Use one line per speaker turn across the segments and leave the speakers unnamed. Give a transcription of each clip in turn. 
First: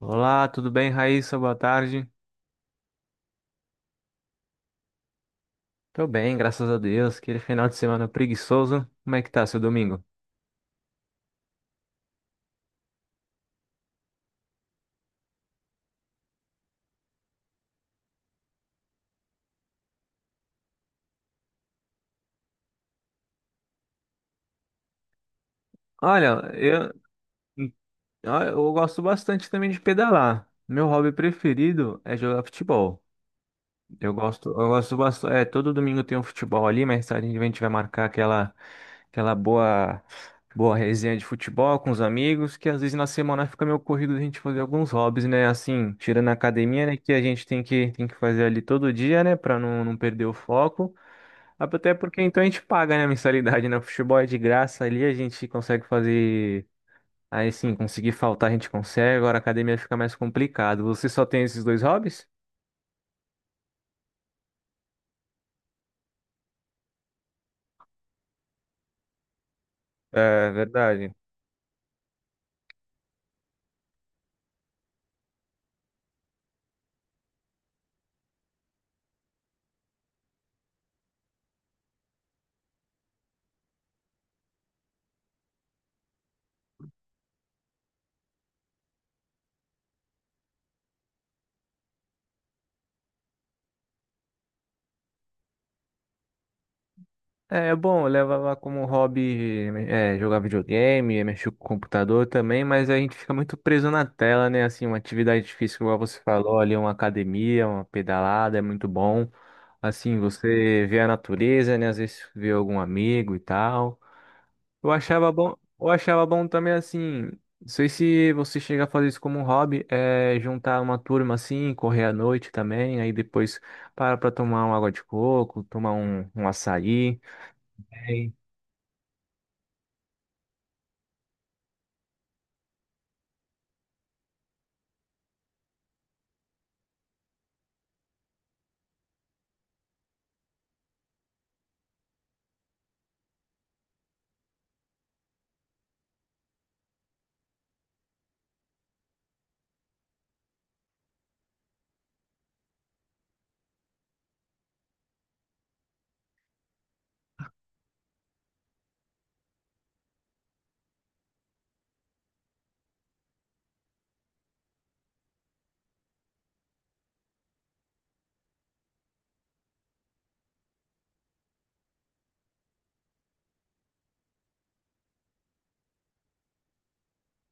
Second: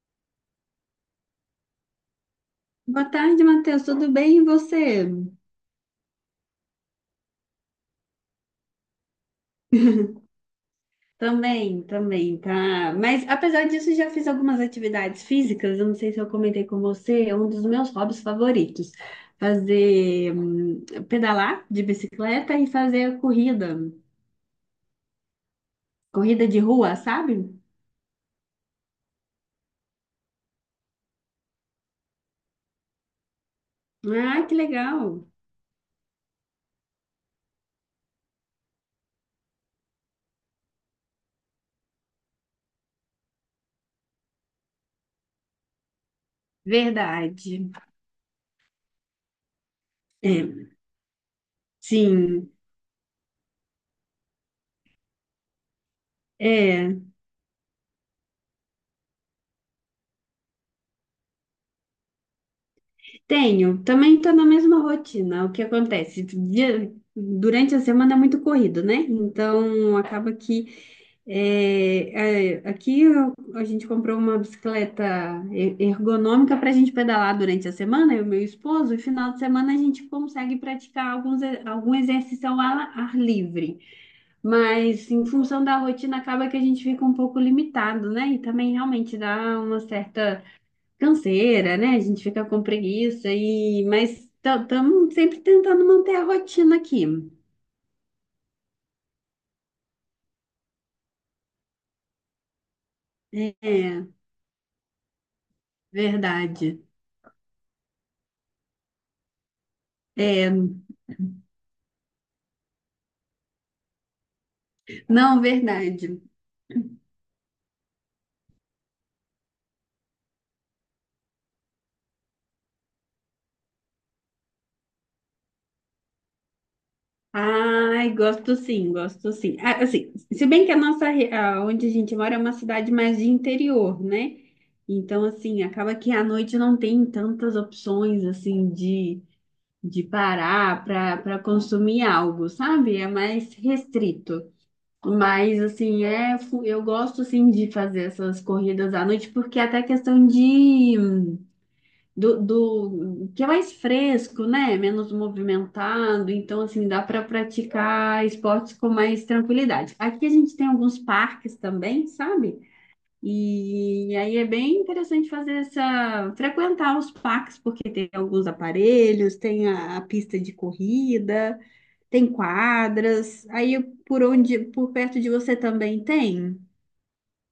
Olá, tudo bem, Raíssa? Boa tarde.
Boa tarde, Matheus. Tudo bem? E você?
Tô bem, graças a Deus. Aquele final de semana preguiçoso. Como é que tá seu domingo?
Também, também, tá. Mas apesar disso, já fiz algumas atividades físicas. Eu não sei se eu comentei com você, é um dos meus hobbies favoritos. Fazer pedalar de bicicleta e fazer corrida
Olha,
de
eu,
rua, sabe?
eu gosto bastante também de pedalar. Meu hobby preferido é jogar futebol. Eu
Ah,
gosto,
que
eu gosto
legal.
bastante. É, todo domingo tem um futebol ali, mas a gente vai marcar aquela boa, boa resenha de futebol com os amigos, que às vezes na semana fica meio corrido a gente fazer alguns hobbies, né? Assim, tirando a academia, né? Que a gente
Verdade.
tem que fazer ali todo dia, né? Pra não perder o
É,
foco. Até porque então a
sim.
gente paga, né? A mensalidade, né? O futebol é de graça ali, a gente consegue fazer.
É.
Aí sim, conseguir faltar a gente consegue, agora a academia fica mais complicado. Você só tem esses dois hobbies?
Tenho, também estou na mesma rotina. O que acontece? Durante a semana é muito corrido, né? Então acaba
É
que
verdade.
a gente comprou uma bicicleta ergonômica para a gente pedalar durante a semana, eu e meu esposo, e final de semana a gente consegue praticar algum exercício ao ar livre. Mas em função da rotina acaba que a gente fica um pouco limitado, né? E também realmente dá uma certa canseira, né? A gente fica com preguiça e mas estamos sempre tentando manter a rotina aqui.
É é bom, eu levava como hobby é, jogar videogame, mexer com o computador também, mas a gente fica muito preso na
É,
tela, né? Assim, uma atividade difícil igual você falou, ali
verdade.
uma academia, uma pedalada, é muito bom. Assim,
É,
você vê a natureza, né? Às vezes vê algum amigo e tal. Eu achava
não,
bom, eu
verdade.
achava bom também, assim, não sei se você chega a fazer isso como um hobby, é juntar uma turma assim, correr à noite também, aí depois para pra tomar uma água de coco, tomar um, um açaí.
Ai, gosto sim, gosto sim. Ah, assim, se bem que a nossa, re- a- onde a gente mora é uma cidade mais de interior, né? Então, assim, acaba que à noite não tem tantas opções, assim, de parar para consumir algo, sabe? É mais restrito. Mas assim, eu gosto assim de fazer essas corridas à noite, porque é até questão do que é mais fresco, né? Menos movimentado, então assim dá para praticar esportes com mais tranquilidade. Aqui a gente tem alguns parques também, sabe? E aí é bem interessante fazer essa, frequentar os parques, porque tem alguns aparelhos, tem a pista de corrida. Tem quadras. Aí por perto de você também tem?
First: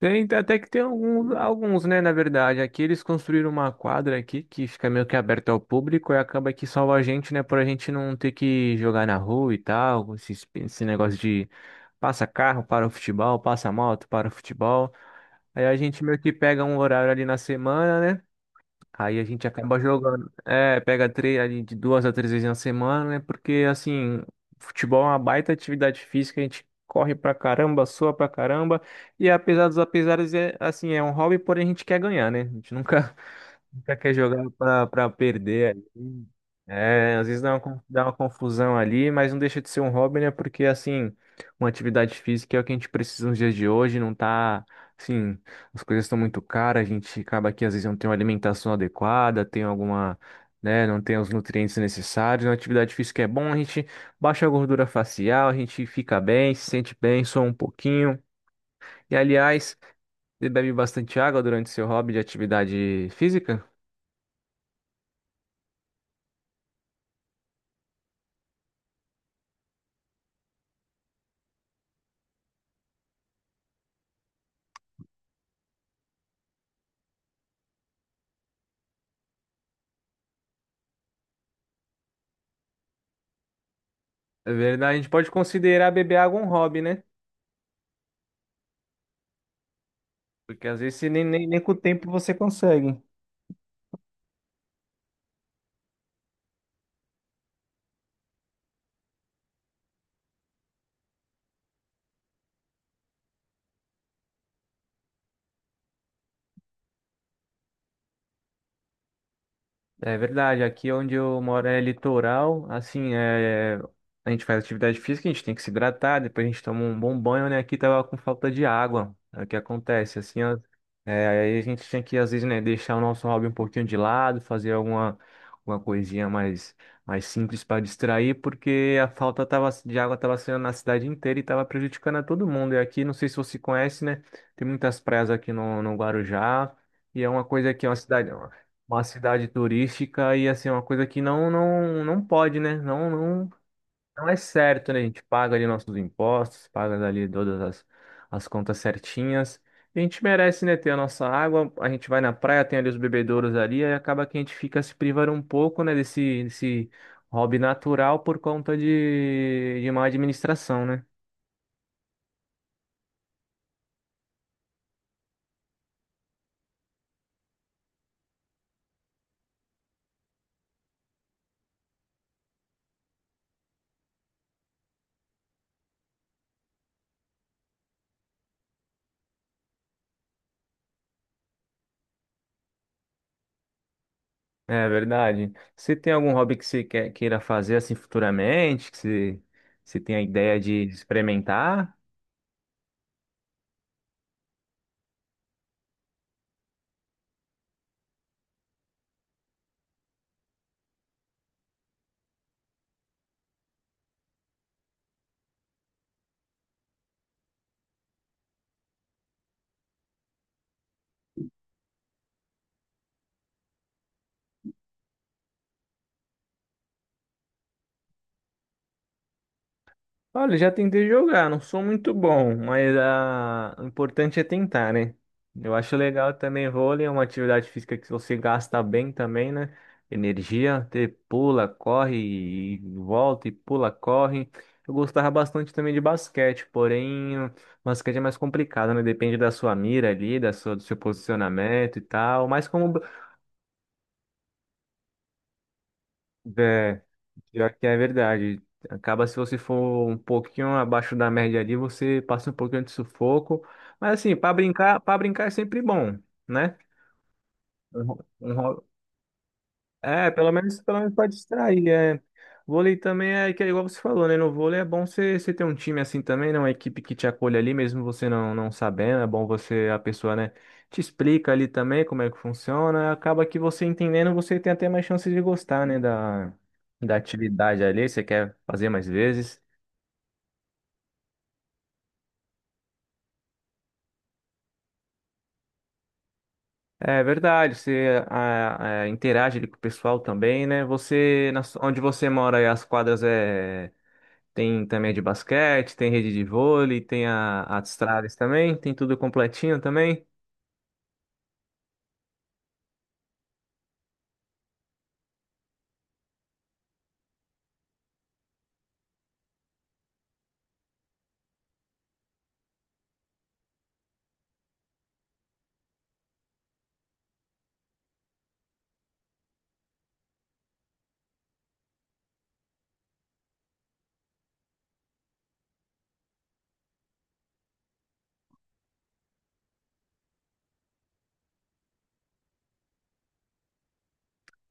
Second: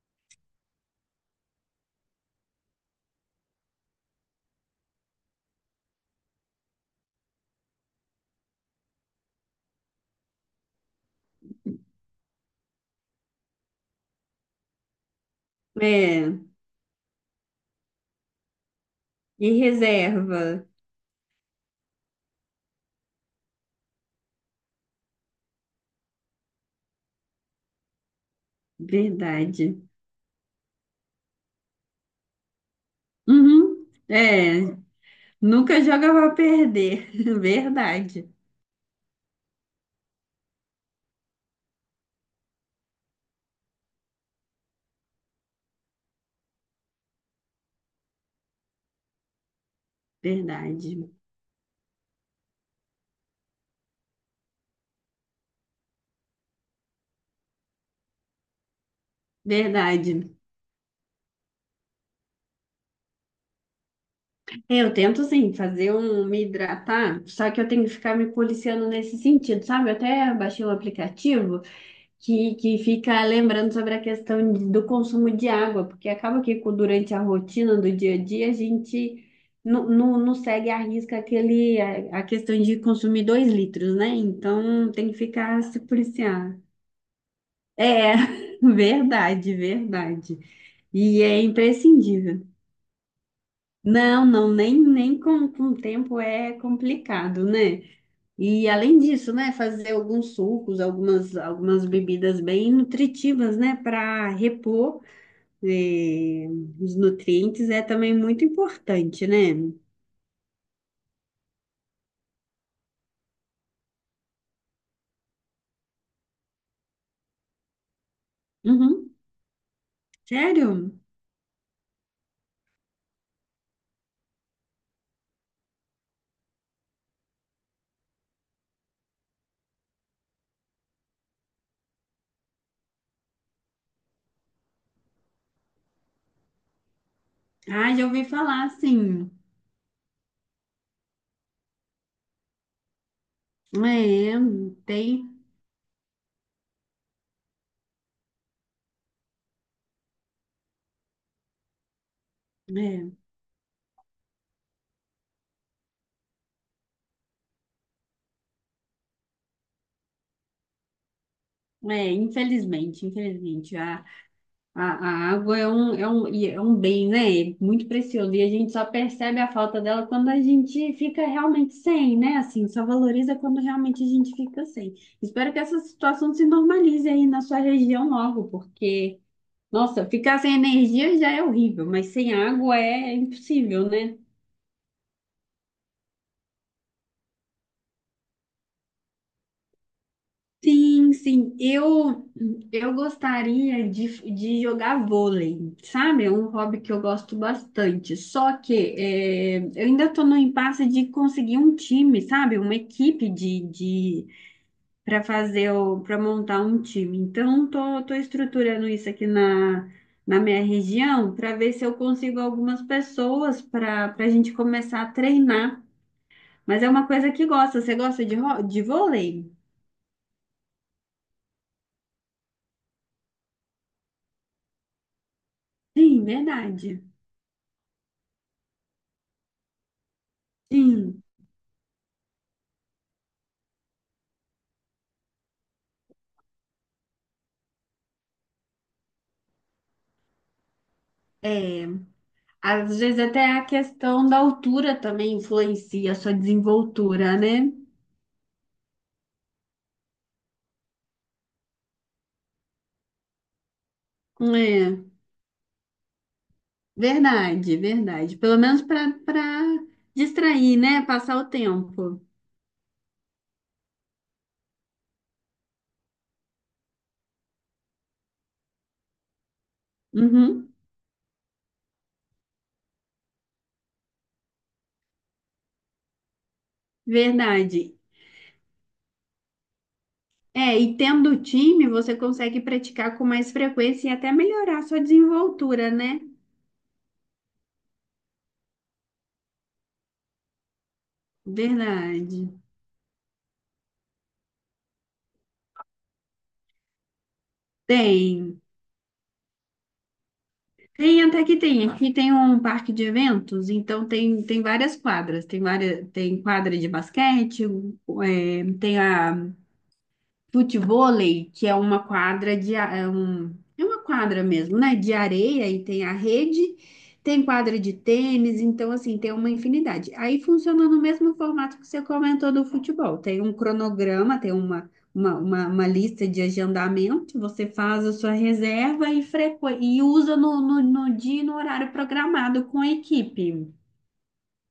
Tem, até que tem alguns, alguns, né, na verdade. Aqui eles construíram uma quadra aqui que fica meio que aberta ao público e acaba que salva a gente, né, por a gente não ter que jogar na rua e tal, esse negócio de passa carro para o futebol, passa moto para o futebol. Aí a gente meio que
É.
pega um horário ali na semana, né? Aí a gente
E
acaba jogando.
reserva.
É, pega três, ali de duas a três vezes na semana, né? Porque, assim, futebol é uma baita atividade física, a gente corre pra caramba, sua pra caramba. E apesar
Verdade.
dos apesares, é, assim, é um hobby, porém a gente quer ganhar, né? A gente nunca,
Uhum.
nunca quer jogar
É.
pra perder
Nunca joga
ali.
pra perder.
É, às vezes dá uma, dá uma
Verdade.
confusão ali, mas não deixa de ser um hobby, né? Porque, assim, uma atividade física é o que a gente precisa nos dias de hoje, não tá, assim, as coisas estão muito caras, a gente acaba que às vezes não tem uma alimentação adequada, tem alguma, né, não
Verdade.
tem os nutrientes necessários. Uma atividade física é bom, a gente baixa a gordura facial, a gente fica bem, se sente bem, só um pouquinho. E, aliás,
Verdade.
você bebe bastante água durante seu hobby de atividade física?
É, eu tento, assim, fazer um me hidratar, só que eu tenho que ficar me policiando nesse sentido, sabe? Eu até baixei um aplicativo que fica lembrando sobre a questão do consumo de água, porque acaba que durante a rotina do dia a dia a gente não segue à risca aquele, a questão de consumir dois litros, né?
É
Então
verdade, a gente
tem que
pode
ficar se
considerar beber água um
policiar.
hobby, né?
É, verdade, verdade.
Porque às vezes você
E
nem,
é
nem, nem com o tempo você
imprescindível.
consegue.
Não, não, nem com o tempo é complicado, né? E além disso, né, fazer alguns sucos, algumas bebidas bem nutritivas, né, para repor, eh, os nutrientes é também muito importante, né?
É verdade, aqui onde eu moro é litoral, assim, a gente faz atividade física, a gente tem que se hidratar, depois a gente toma um bom banho, né? Aqui tava com falta de água,
Uhum.
é o que acontece, assim, ó,
Sério?
é, aí a gente tinha que, às vezes, né, deixar o nosso hobby um pouquinho de lado, fazer alguma, alguma coisinha mais, mais simples para distrair, porque a falta tava, de água estava sendo na cidade inteira e estava prejudicando a todo mundo. E aqui, não sei se você conhece, né, tem muitas praias aqui no, no Guarujá, e é uma coisa que é
Ah, já ouvi falar
uma
sim.
cidade turística e assim, uma coisa que não não pode, né? Não não
É,
é certo, né? A gente
tem.
paga ali nossos impostos, paga ali todas as, as contas certinhas. E a gente merece, né, ter a nossa água, a gente vai na praia, tem ali os
É,
bebedouros ali, aí acaba que a gente fica se privando um pouco, né, desse, desse hobby natural por conta de má administração, né?
infelizmente, infelizmente. A, a água é um, e é um bem, né? É muito precioso. E a gente só percebe a falta dela quando a gente fica realmente sem, né? Assim, só valoriza quando realmente a gente fica sem. Espero que essa situação se normalize aí na sua região logo, porque, nossa, ficar sem energia já é horrível, mas sem água é impossível, né?
É verdade. Você tem algum hobby que você queira fazer assim futuramente, que você, você tem a ideia de
Sim, sim.
experimentar?
Eu gostaria de jogar vôlei, sabe? É um hobby que eu gosto bastante. Só que é, eu ainda estou no impasse de conseguir um time, sabe? Uma equipe de para fazer o para montar um time. Então, tô estruturando isso aqui na minha região para ver se eu consigo algumas pessoas para a gente começar a treinar. Mas é uma coisa que gosta. Você gosta de vôlei?
Olha, já tentei jogar, não sou muito bom, mas ah, o importante é tentar, né? Eu acho
Sim,
legal também
verdade.
vôlei, é uma atividade física que você gasta bem também, né? Energia, você
Sim.
pula, corre e volta e pula, corre. Eu gostava bastante também de basquete, porém, o basquete é mais complicado, né? Depende da sua mira ali, da sua, do seu
É,
posicionamento e tal. Mas como,
às vezes até a questão da altura também influencia a sua
é,
desenvoltura, né?
pior que é verdade. Acaba se você for um pouquinho abaixo da média ali, você passa um pouquinho de sufoco. Mas assim, para
É,
brincar, para brincar é sempre bom, né?
verdade,
Um, ho-
verdade.
um
Pelo menos
ho-
para
É, pelo
distrair,
menos, pelo
né?
menos pra
Passar o
distrair, é.
tempo.
Vôlei também é que é igual você falou, né? No vôlei é bom você ter um time assim também, né? Uma equipe que te acolhe ali, mesmo você não sabendo. É bom você, a pessoa, né,
Uhum,
te explica ali também como é que funciona. Acaba que você entendendo, você tem até mais chances de gostar, né? Da, da atividade
verdade.
ali, você quer fazer mais vezes.
É, e tendo time, você consegue praticar com mais frequência e até melhorar a sua desenvoltura, né?
É verdade, você interage ali com o pessoal também, né? Você, onde você mora,
Verdade.
aí, as quadras é tem também a de basquete, tem rede de vôlei, tem a de estradas
Tem.
também, tem tudo completinho também.
Tem, até que tem. Aqui tem um parque de eventos, então tem várias quadras. Tem várias, tem quadra de basquete, é, tem a futevôlei, que é uma quadra de a- é, um, é uma quadra mesmo, né? De areia e tem a rede, tem quadra de tênis, então assim, tem uma infinidade. Aí funciona no mesmo formato que você comentou do futebol. Tem um cronograma, tem uma lista de agendamento, você faz a sua reserva e, e usa no dia e no horário programado com a equipe.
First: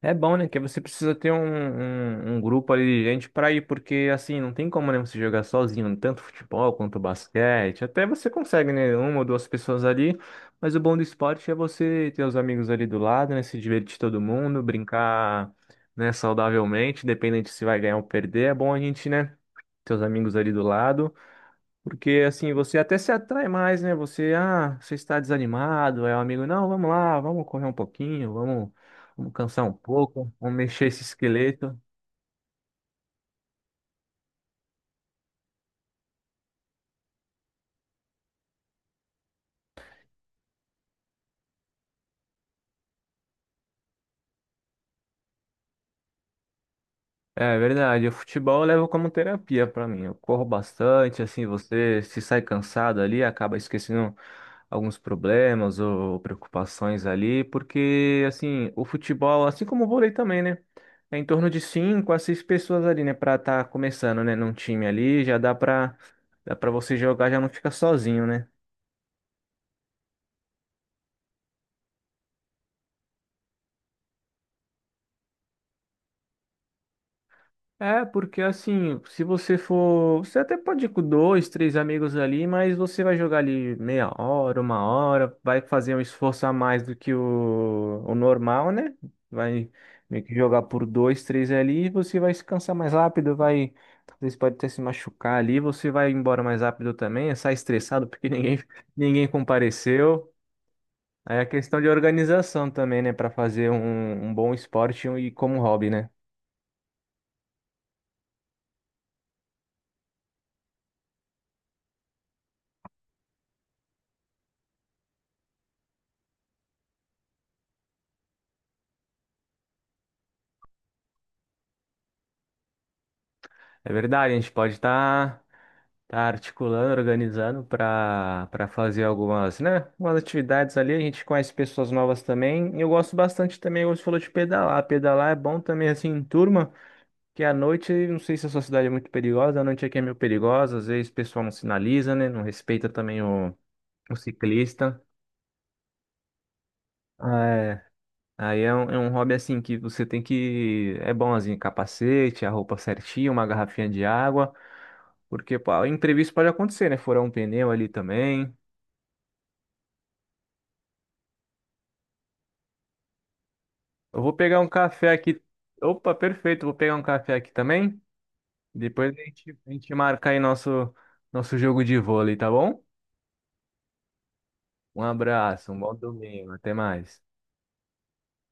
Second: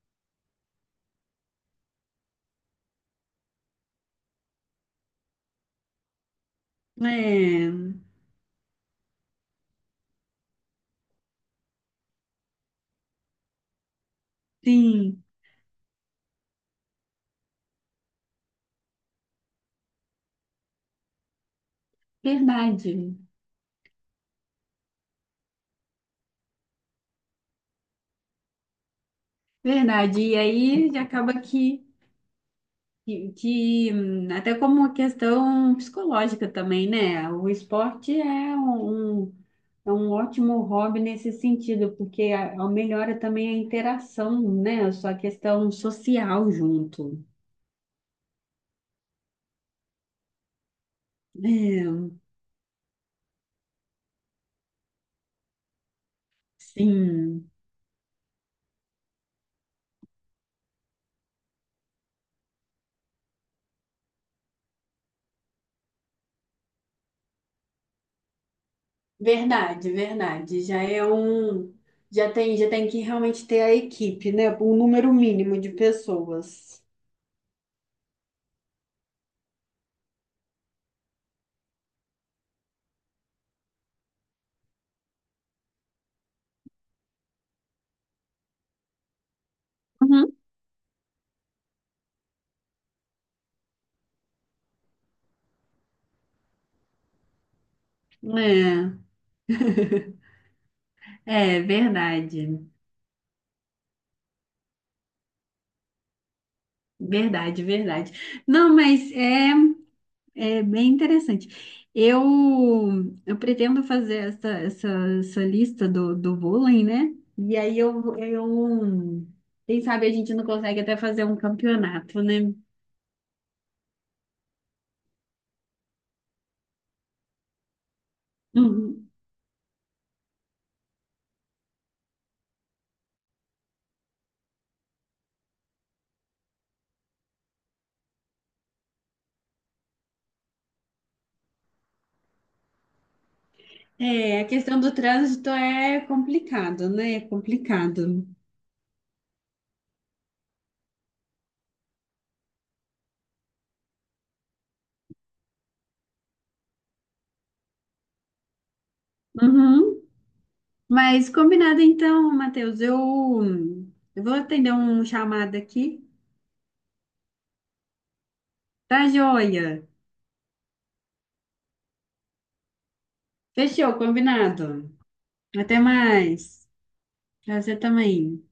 É bom, né? Que você precisa ter um, um, um grupo ali de gente para ir, porque assim, não tem como né, você jogar sozinho, tanto futebol quanto
É,
basquete. Até você consegue, né? Uma ou duas pessoas ali, mas o bom do esporte é você ter os amigos ali do lado, né? Se divertir todo mundo,
sim,
brincar, né, saudavelmente, independente se vai ganhar ou perder. É bom a gente, né? Ter os amigos ali do lado. Porque assim, você até se
verdade,
atrai mais, né? Você, ah, você está desanimado, é o amigo, não, vamos lá, vamos correr um pouquinho, vamos, vamos cansar um
verdade.
pouco,
E
vamos mexer
aí
esse
acaba
esqueleto.
até como uma questão psicológica também, né? O esporte é um, um- é um ótimo hobby nesse sentido, porque melhora também a interação, né? A sua questão social junto.
É verdade, o futebol eu levo como terapia pra mim. Eu corro bastante, assim, você
É,
se sai cansado ali, acaba esquecendo alguns problemas ou preocupações ali,
sim,
porque assim, o futebol, assim como o vôlei também, né? É em torno de cinco a seis pessoas ali, né, pra estar começando, né, num time ali, já dá pra dá para você jogar, já não fica sozinho, né?
verdade, verdade. Já tem que realmente ter a equipe, né? Um número mínimo de pessoas.
É, porque assim, se você for. Você até pode ir com dois, três amigos ali, mas você vai jogar ali meia hora, uma hora, vai fazer um esforço a mais do que o normal, né? Vai meio
Uhum.
que jogar por dois, três ali, e você vai se cansar mais rápido, vai. Talvez pode até se machucar ali, você vai embora mais rápido também, sai estressado porque ninguém,
É,
ninguém compareceu. Aí a questão de
verdade,
organização também, né? Pra fazer um, um bom esporte e como hobby, né?
verdade, verdade. Não, mas é. É bem interessante. Eu, eu pretendo fazer essa, essa, essa lista do vôlei, né? E aí quem sabe a gente não consegue até fazer um campeonato, né?
É verdade, a gente pode estar tá articulando, organizando para fazer
Uhum.
algumas, né, umas atividades ali. A gente conhece pessoas novas também. E eu gosto bastante também, você falou de pedalar. Pedalar é bom também assim em turma, que à noite, não sei se a sua cidade é muito perigosa, a noite aqui é meio perigosa, às vezes o pessoal não sinaliza, né, não respeita também o
É, a questão do
ciclista.
trânsito é complicado, né? É
É,
complicado.
aí é um hobby assim que você tem que. É bom assim, capacete, a roupa certinha, uma garrafinha de água. Porque, pô, imprevisto pode acontecer, né? Furar um pneu ali também.
Uhum. Mas combinado então, Matheus. Eu,
Eu
eu vou
vou pegar um
atender um
café aqui.
chamado aqui.
Opa, perfeito. Vou pegar um café aqui também.
Tá
Depois a
joia.
gente marca aí nosso, nosso jogo de vôlei, tá bom?
Fechou, combinado.
Um abraço, um
Até
bom domingo.
mais.
Até mais.
Pra você também.